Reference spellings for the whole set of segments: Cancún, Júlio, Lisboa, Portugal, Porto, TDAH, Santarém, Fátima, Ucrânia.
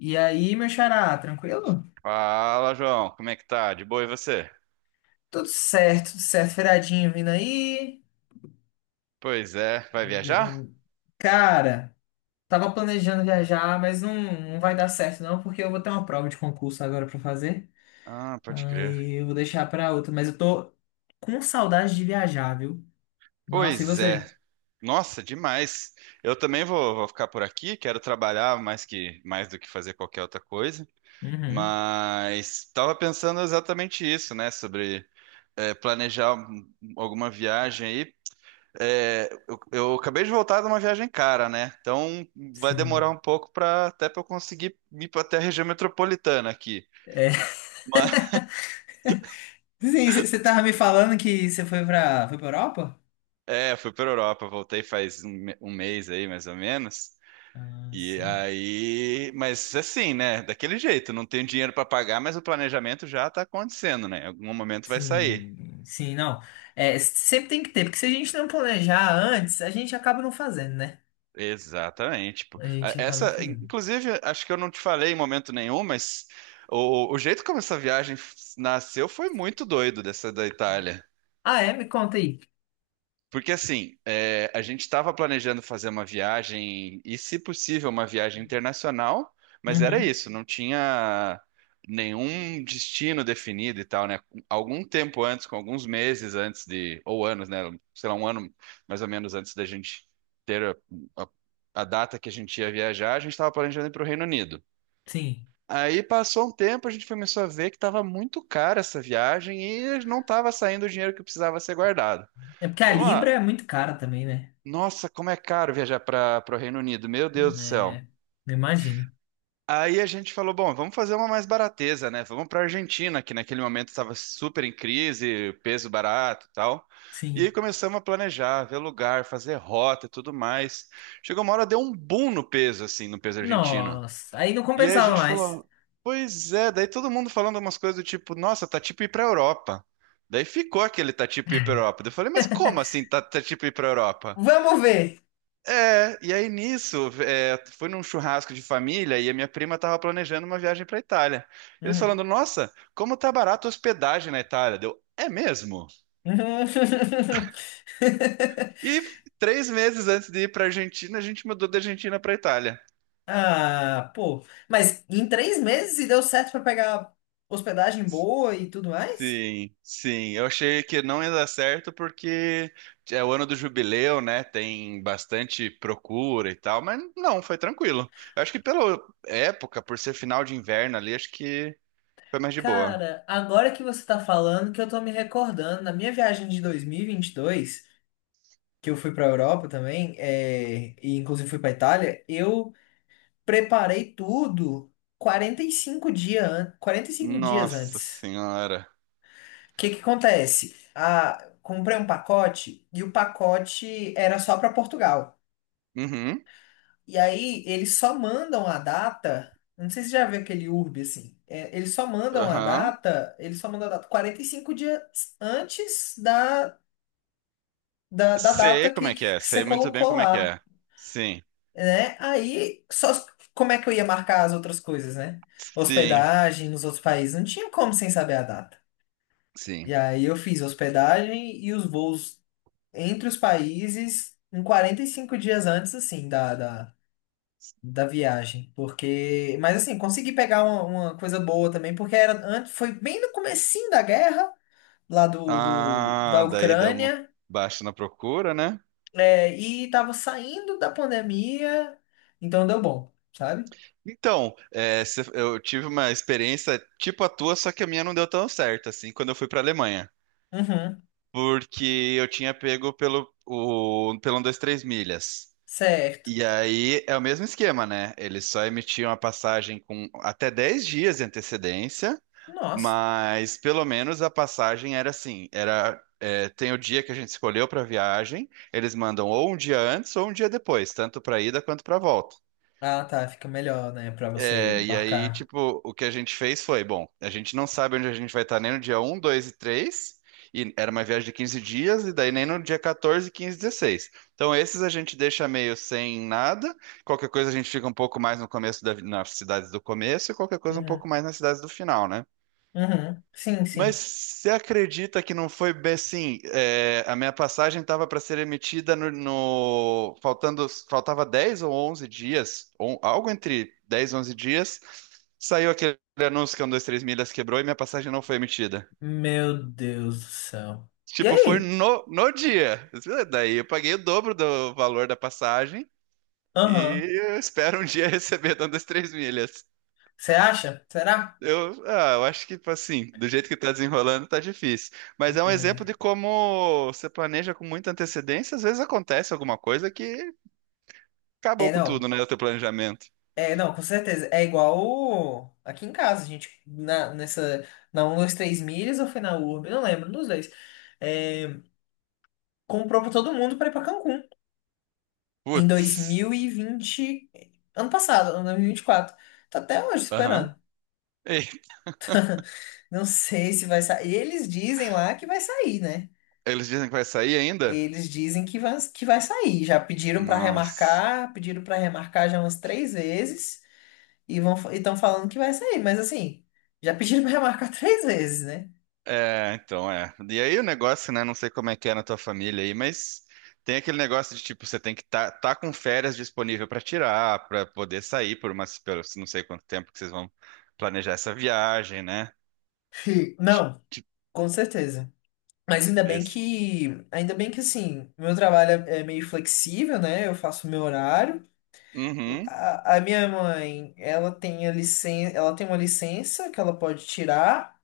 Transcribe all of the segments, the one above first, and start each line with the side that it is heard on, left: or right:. left: E aí, meu xará, tranquilo?
right: Fala, João. Como é que tá? De boa e você?
left: Tudo certo, tudo certo. Feriadinho vindo aí.
right: Pois é. Vai viajar?
left: Eh, Cara, tava planejando viajar, não vai dar certo não, porque eu vou ter uma prova de concurso agora pra fazer.
right: Ah, pode crer.
left: Aí eu vou deixar pra outra, mas eu tô com saudade de viajar, viu? Nossa, e
right: Pois é.
left: você?
right: Nossa, demais. Eu também vou, vou ficar por aqui. Quero trabalhar mais do que fazer qualquer outra coisa.
left: Uhum,
right: Mas tava pensando exatamente isso, né? Sobre planejar alguma viagem aí. É, eu acabei de voltar de uma viagem cara, né? Então vai demorar
left: sim.
right: um pouco para até para eu conseguir ir para até a região metropolitana aqui.
left: É. Sim, você tava me falando que foi pra Europa?
right: É, fui pra Europa, voltei faz um mês aí, mais ou menos.
left: Ah,
right: E
left: sim.
right: aí, mas assim, né? Daquele jeito, não tenho dinheiro pra pagar, mas o planejamento já tá acontecendo, né? Em algum momento vai sair.
left: Sim, sim, não. É, sempre tem que ter, porque se a gente não planejar antes, a gente acaba não fazendo, né?
right: Exatamente. Tipo,
left: A gente acaba não
right: essa,
left: fazendo.
right: inclusive, acho que eu não te falei em momento nenhum, mas o jeito como essa viagem nasceu foi muito doido dessa da Itália.
left: Ah, é? Me conta aí.
right: Porque assim, é, a gente estava planejando fazer uma viagem, e se possível, uma viagem internacional, mas era
left: Uhum,
right: isso, não tinha nenhum destino definido e tal, né? Algum tempo antes, com alguns meses antes de, ou anos, né? Sei lá, um ano mais ou menos antes da gente ter a, a- a data que a gente ia viajar, a gente estava planejando ir para o Reino Unido.
left: sim.
right: Aí passou um tempo, a gente começou a ver que estava muito cara essa viagem e não estava saindo o dinheiro que precisava ser guardado.
left: É porque a
right: Vamos
left: Libra
right: lá.
left: é muito cara também, né?
right: Nossa, como é caro viajar para o Reino Unido, meu Deus do céu.
left: É, eu imagino.
right: Aí a gente falou, bom, vamos fazer uma mais barateza, né? Vamos para Argentina, que naquele momento estava super em crise, peso barato, e tal. E
left: Sim.
right: aí começamos a planejar, ver lugar, fazer rota e tudo mais. Chegou uma hora deu um boom no peso assim, no peso argentino.
left: Nossa, aí não
right: E aí a
left: compensava
right: gente
left: mais.
right: falou, pois é, daí todo mundo falando umas coisas do tipo, nossa, tá tipo ir para Europa. Daí ficou aquele tá tipo ir para Europa. Daí eu falei, mas como assim tá, tá tipo ir para Europa?
left: Vamos ver.
right: É, e aí nisso, é, foi num churrasco de família e a minha prima estava planejando uma viagem para Itália. Eles
left: Uhum.
right: falando, nossa, como tá barato a hospedagem na Itália. Deu, é mesmo? E 3 meses antes de ir para Argentina, a gente mudou da Argentina para Itália.
left: Ah, pô. Mas em três meses e deu certo pra pegar hospedagem boa e tudo mais?
right: Sim, sim. Eu achei que não ia dar certo porque é o ano do jubileu, né? Tem bastante procura e tal, mas não, foi tranquilo. Eu acho que pela época, por ser final de inverno ali, acho que foi mais de boa.
left: Cara, agora que você tá falando, que eu tô me recordando, na minha viagem de 2022, que eu fui pra Europa também, é, e inclusive fui pra Itália, eu preparei tudo 45 dias
right: Nossa
left: antes.
right: senhora.
left: O que que acontece? Ah, comprei um pacote e o pacote era só pra Portugal.
right: Uhum.
left: E aí eles só mandam a data. Não sei se você já viu aquele urbe assim. É, eles só mandam a
right: Aham.
left: data. Eles só mandam a data 45 dias antes da
right: Sei
left: data
right: como é que
left: que
right: é.
left: você
right: Sei muito bem
left: colocou
right: como é que
left: lá,
right: é. Sim.
left: né? Aí só como é que eu ia marcar as outras coisas, né?
right: Sim.
left: Hospedagem nos outros países. Não tinha como sem saber a data. E
right: Sim.
left: aí eu fiz hospedagem e os voos entre os países em 45 dias antes, assim, da viagem, porque, mas assim, consegui pegar uma coisa boa também, porque era antes, foi bem no comecinho da guerra, lá do, do da
right: Ah, daí deu uma
left: Ucrânia,
right: baixa na procura, né?
left: é, e tava saindo da pandemia, então deu bom, sabe?
right: Então, é, se- eu tive uma experiência tipo a tua, só que a minha não deu tão certo, assim, quando eu fui pra Alemanha.
left: Uhum,
right: Porque eu tinha pego pelo, o, pelo um, dois, três milhas.
left: certo.
right: E aí é o mesmo esquema, né? Eles só emitiam a passagem com até 10 dias de antecedência.
left: Nossa.
right: Mas pelo menos a passagem era assim, era é, tem o dia que a gente escolheu para viagem, eles mandam ou um dia antes ou um dia depois, tanto para ida quanto para volta.
left: Ah, tá, fica melhor, né, pra você
right: É, e aí,
left: marcar.
right: tipo, o que a gente fez foi, bom, a gente não sabe onde a gente vai estar nem no dia um 2 e 3 e era uma viagem de 15 dias, e daí nem no dia 14, 15 e 16. Então esses a gente deixa meio sem nada, qualquer coisa a gente fica um pouco mais no começo da, nas cidades do começo e qualquer coisa um
left: Uhum,
right: pouco mais nas cidades do final, né?
left: uhum, sim,
right: Mas
left: sim.
right: você acredita que não foi bem assim? É, a minha passagem estava para ser emitida no, no- faltando faltava 10 ou 11 dias, ou algo entre 10, e 11 dias, saiu aquele anúncio que um, dois, três milhas quebrou e minha passagem não foi emitida.
left: Meu Deus do céu. E
right: Tipo, foi
left: aí?
right: no dia. Daí eu paguei o dobro do valor da passagem e
left: Aham.
right: eu espero um dia receber dando as três milhas.
left: Você acha? Será?
right: Eu, ah, eu acho que, tipo assim, do jeito que tá desenrolando, tá difícil. Mas é um exemplo
left: É,
right: de como você planeja com muita antecedência, às vezes acontece alguma coisa que
left: é,
right: acabou com tudo,
left: não.
right: né? O teu planejamento.
left: É, não, com certeza. É igual o- aqui em casa, a gente na, nessa, na 1, 2, 3 milhas ou foi na Urb, não lembro, nos dois. É, comprou pra todo mundo pra ir pra Cancún em dois
right: Putz.
left: mil e vinte ano passado, ano 2024. Tá até hoje
right: Aham.
left: esperando.
right: Ei,
left: Não sei se vai sair. Eles dizem lá que vai sair, né?
right: eles dizem que vai sair ainda?
left: Eles dizem que vai sair. Já
right: Nossa.
left: pediram pra remarcar já umas três vezes e vão, estão falando que vai sair, mas assim, já pediram pra remarcar três vezes, né?
right: É, então é. E aí o negócio, né? Não sei como é que é na tua família aí, mas tem aquele negócio de tipo, você tem que estar tá com férias disponível para tirar, para poder sair por umas, pelo, não sei quanto tempo que vocês vão planejar essa viagem, né?
left: Não,
right: Tipo,
left: com certeza. Mas
right: esse.
left: ainda bem que assim, meu trabalho é meio flexível, né? Eu faço o meu horário.
right: Uhum.
left: A minha mãe, ela tem a licença, ela tem uma licença que ela pode tirar,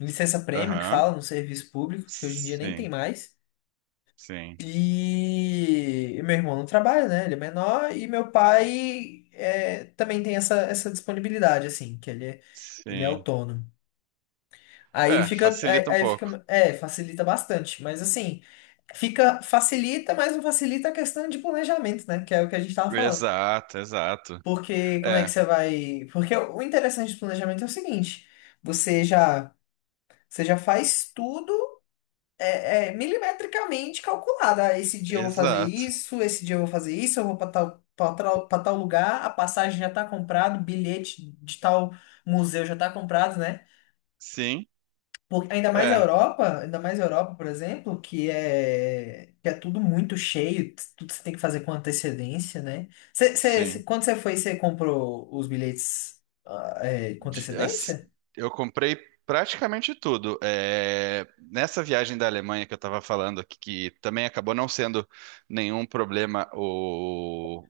left: licença prêmio que
right: Aham.
left: fala no serviço público, que hoje em dia nem tem
right: Sim,
left: mais.
right: sim,
left: E, meu irmão não trabalha, né? Ele é menor e meu pai é, também tem essa disponibilidade assim, que ele é
right: sim.
left: autônomo.
right: É, facilita um
left: Aí
right: pouco.
left: fica, é, facilita bastante, mas assim, fica, facilita, mas não facilita a questão de planejamento, né? Que é o que a gente tava falando.
right: Exato, exato.
left: Porque como é que
right: É,
left: você vai? Porque o interessante do planejamento é o seguinte, você já, você já faz tudo é, é, milimetricamente calculado. Ah, esse dia eu vou fazer
right: exato.
left: isso, esse dia eu vou fazer isso, eu vou para tal, para tal, para tal lugar, a passagem já tá comprada, o bilhete de tal museu já tá comprado, né?
right: Sim,
left: Porque, ainda mais a
right: é,
left: Europa, ainda mais a Europa, por exemplo, que é tudo muito cheio, tudo você tem que fazer com antecedência, né?
right: sim.
left: Quando você foi, você comprou os bilhetes ah, é, com
right: de- as-
left: antecedência?
right: eu comprei praticamente tudo. É, nessa viagem da Alemanha que eu estava falando, aqui, que também acabou não sendo nenhum problema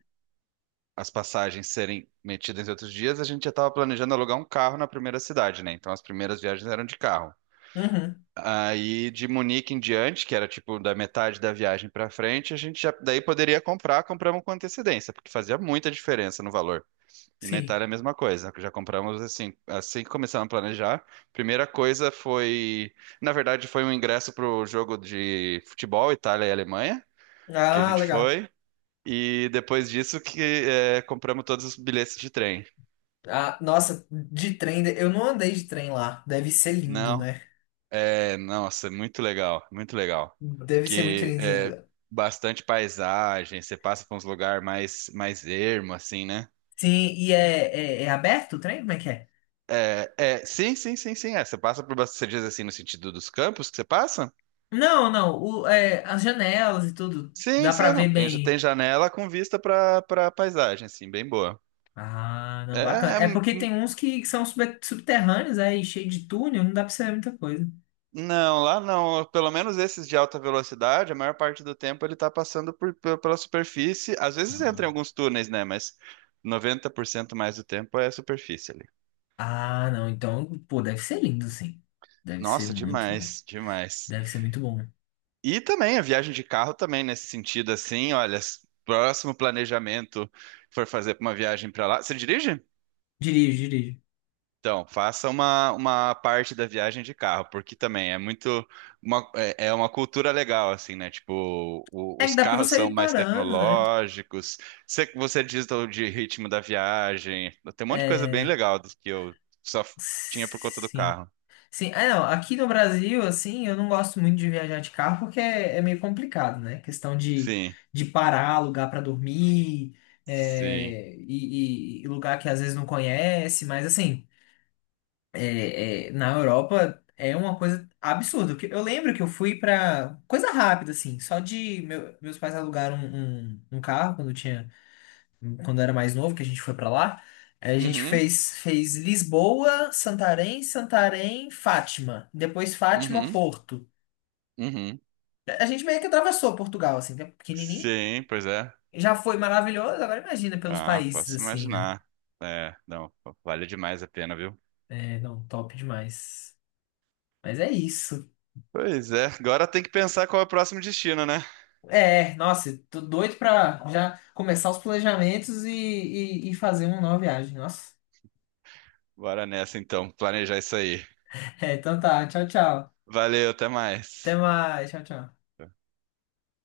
right: as passagens serem metidas em outros dias, a gente já estava planejando alugar um carro na primeira cidade, né? Então as primeiras viagens eram de carro.
left: Uhum,
right: Aí de Munique em diante, que era tipo da metade da viagem para frente, a gente já daí poderia comprar, compramos com antecedência, porque fazia muita diferença no valor. E na
left: sim.
right: Itália é a mesma coisa. Já compramos assim, assim que começamos a planejar. Primeira coisa foi, na verdade, foi um ingresso para o jogo de futebol Itália e Alemanha, que a
left: Ah,
right: gente
left: legal.
right: foi. E depois disso que é, compramos todos os bilhetes de trem.
left: Ah, nossa, de trem, eu não andei de trem lá. Deve ser lindo,
right: Não,
left: né?
right: é, nossa, muito legal, muito legal.
left: Deve ser muito
right: Que é
left: lindo.
right: bastante paisagem, você passa por uns lugares mais ermo assim, né?
left: Sim, e é, é, é aberto o trem? Como é que é?
right: É, é, sim, sim, sim, sim. É, você passa por, bast- você diz assim no sentido dos campos que você passa?
left: Não, é, as janelas e tudo,
right: Sim,
left: dá pra
right: sim,
left: ver
right: não. Tem
left: bem.
right: janela com vista para paisagem, assim, bem boa.
left: Ah,
right: É,
left: não, bacana.
right: é,
left: É
right: hum,
left: porque
right: hum,
left: tem uns que são subterrâneos aí, cheio de túnel, não dá pra ser muita coisa.
right: não, lá não. Pelo menos esses de alta velocidade, a maior parte do tempo ele tá passando por, pela superfície. Às vezes entra em
left: Ah,
right: alguns túneis, né? Mas 90% mais do tempo é a superfície ali.
left: Ah, não, então, pô, deve ser lindo, sim. Deve ser
right: Nossa,
left: muito bom.
right: demais, demais.
left: Deve ser muito bom.
right: E também a viagem de carro também nesse sentido, assim, olha, s- próximo planejamento for fazer uma viagem para lá. Você dirige?
left: Dirijo, dirijo.
right: Então, faça uma parte da viagem de carro, porque também é muito uma, é uma cultura legal, assim, né? Tipo,
left: É que
right: os
left: dá pra
right: carros
left: você
right: são
left: ir
right: mais
left: parando, né?
right: tecnológicos, você diz do, de ritmo da viagem, tem um monte de coisa bem
left: É.
right: legal do que eu só tinha por conta do
left: Sim.
right: carro.
left: Sim, é, não, aqui no Brasil, assim, eu não gosto muito de viajar de carro porque é, é meio complicado, né?
right: Sim,
left: De parar, lugar pra dormir,
right: sim.
left: é, e lugar que às vezes não conhece, mas assim. É, é, na Europa é uma coisa absurda. Porque eu lembro que eu fui pra coisa rápida, assim, meus pais alugaram um carro quando eu tinha, quando eu era mais novo, que a gente foi pra lá. Aí a gente
right: Uhum,
left: fez Lisboa, Santarém, Santarém, Fátima. Depois Fátima,
right: uhum,
left: Porto.
right: uhum.
left: A gente meio que atravessou Portugal, assim, que é pequenininho.
right: Sim, pois é.
left: Já foi maravilhoso, agora imagina pelos
right: Ah,
left: países,
right: posso
left: assim, né?
right: imaginar. É, não, vale demais a pena, viu?
left: É, não, top demais. Mas é isso.
right: Pois é, agora tem que pensar qual é o próximo destino, né?
left: É, nossa, tô doido pra já começar os planejamentos e fazer uma nova viagem. Nossa.
right: Bora nessa então, planejar isso aí.
left: É, então tá, tchau, tchau.
right: Valeu, até mais.
left: Até mais, tchau, tchau.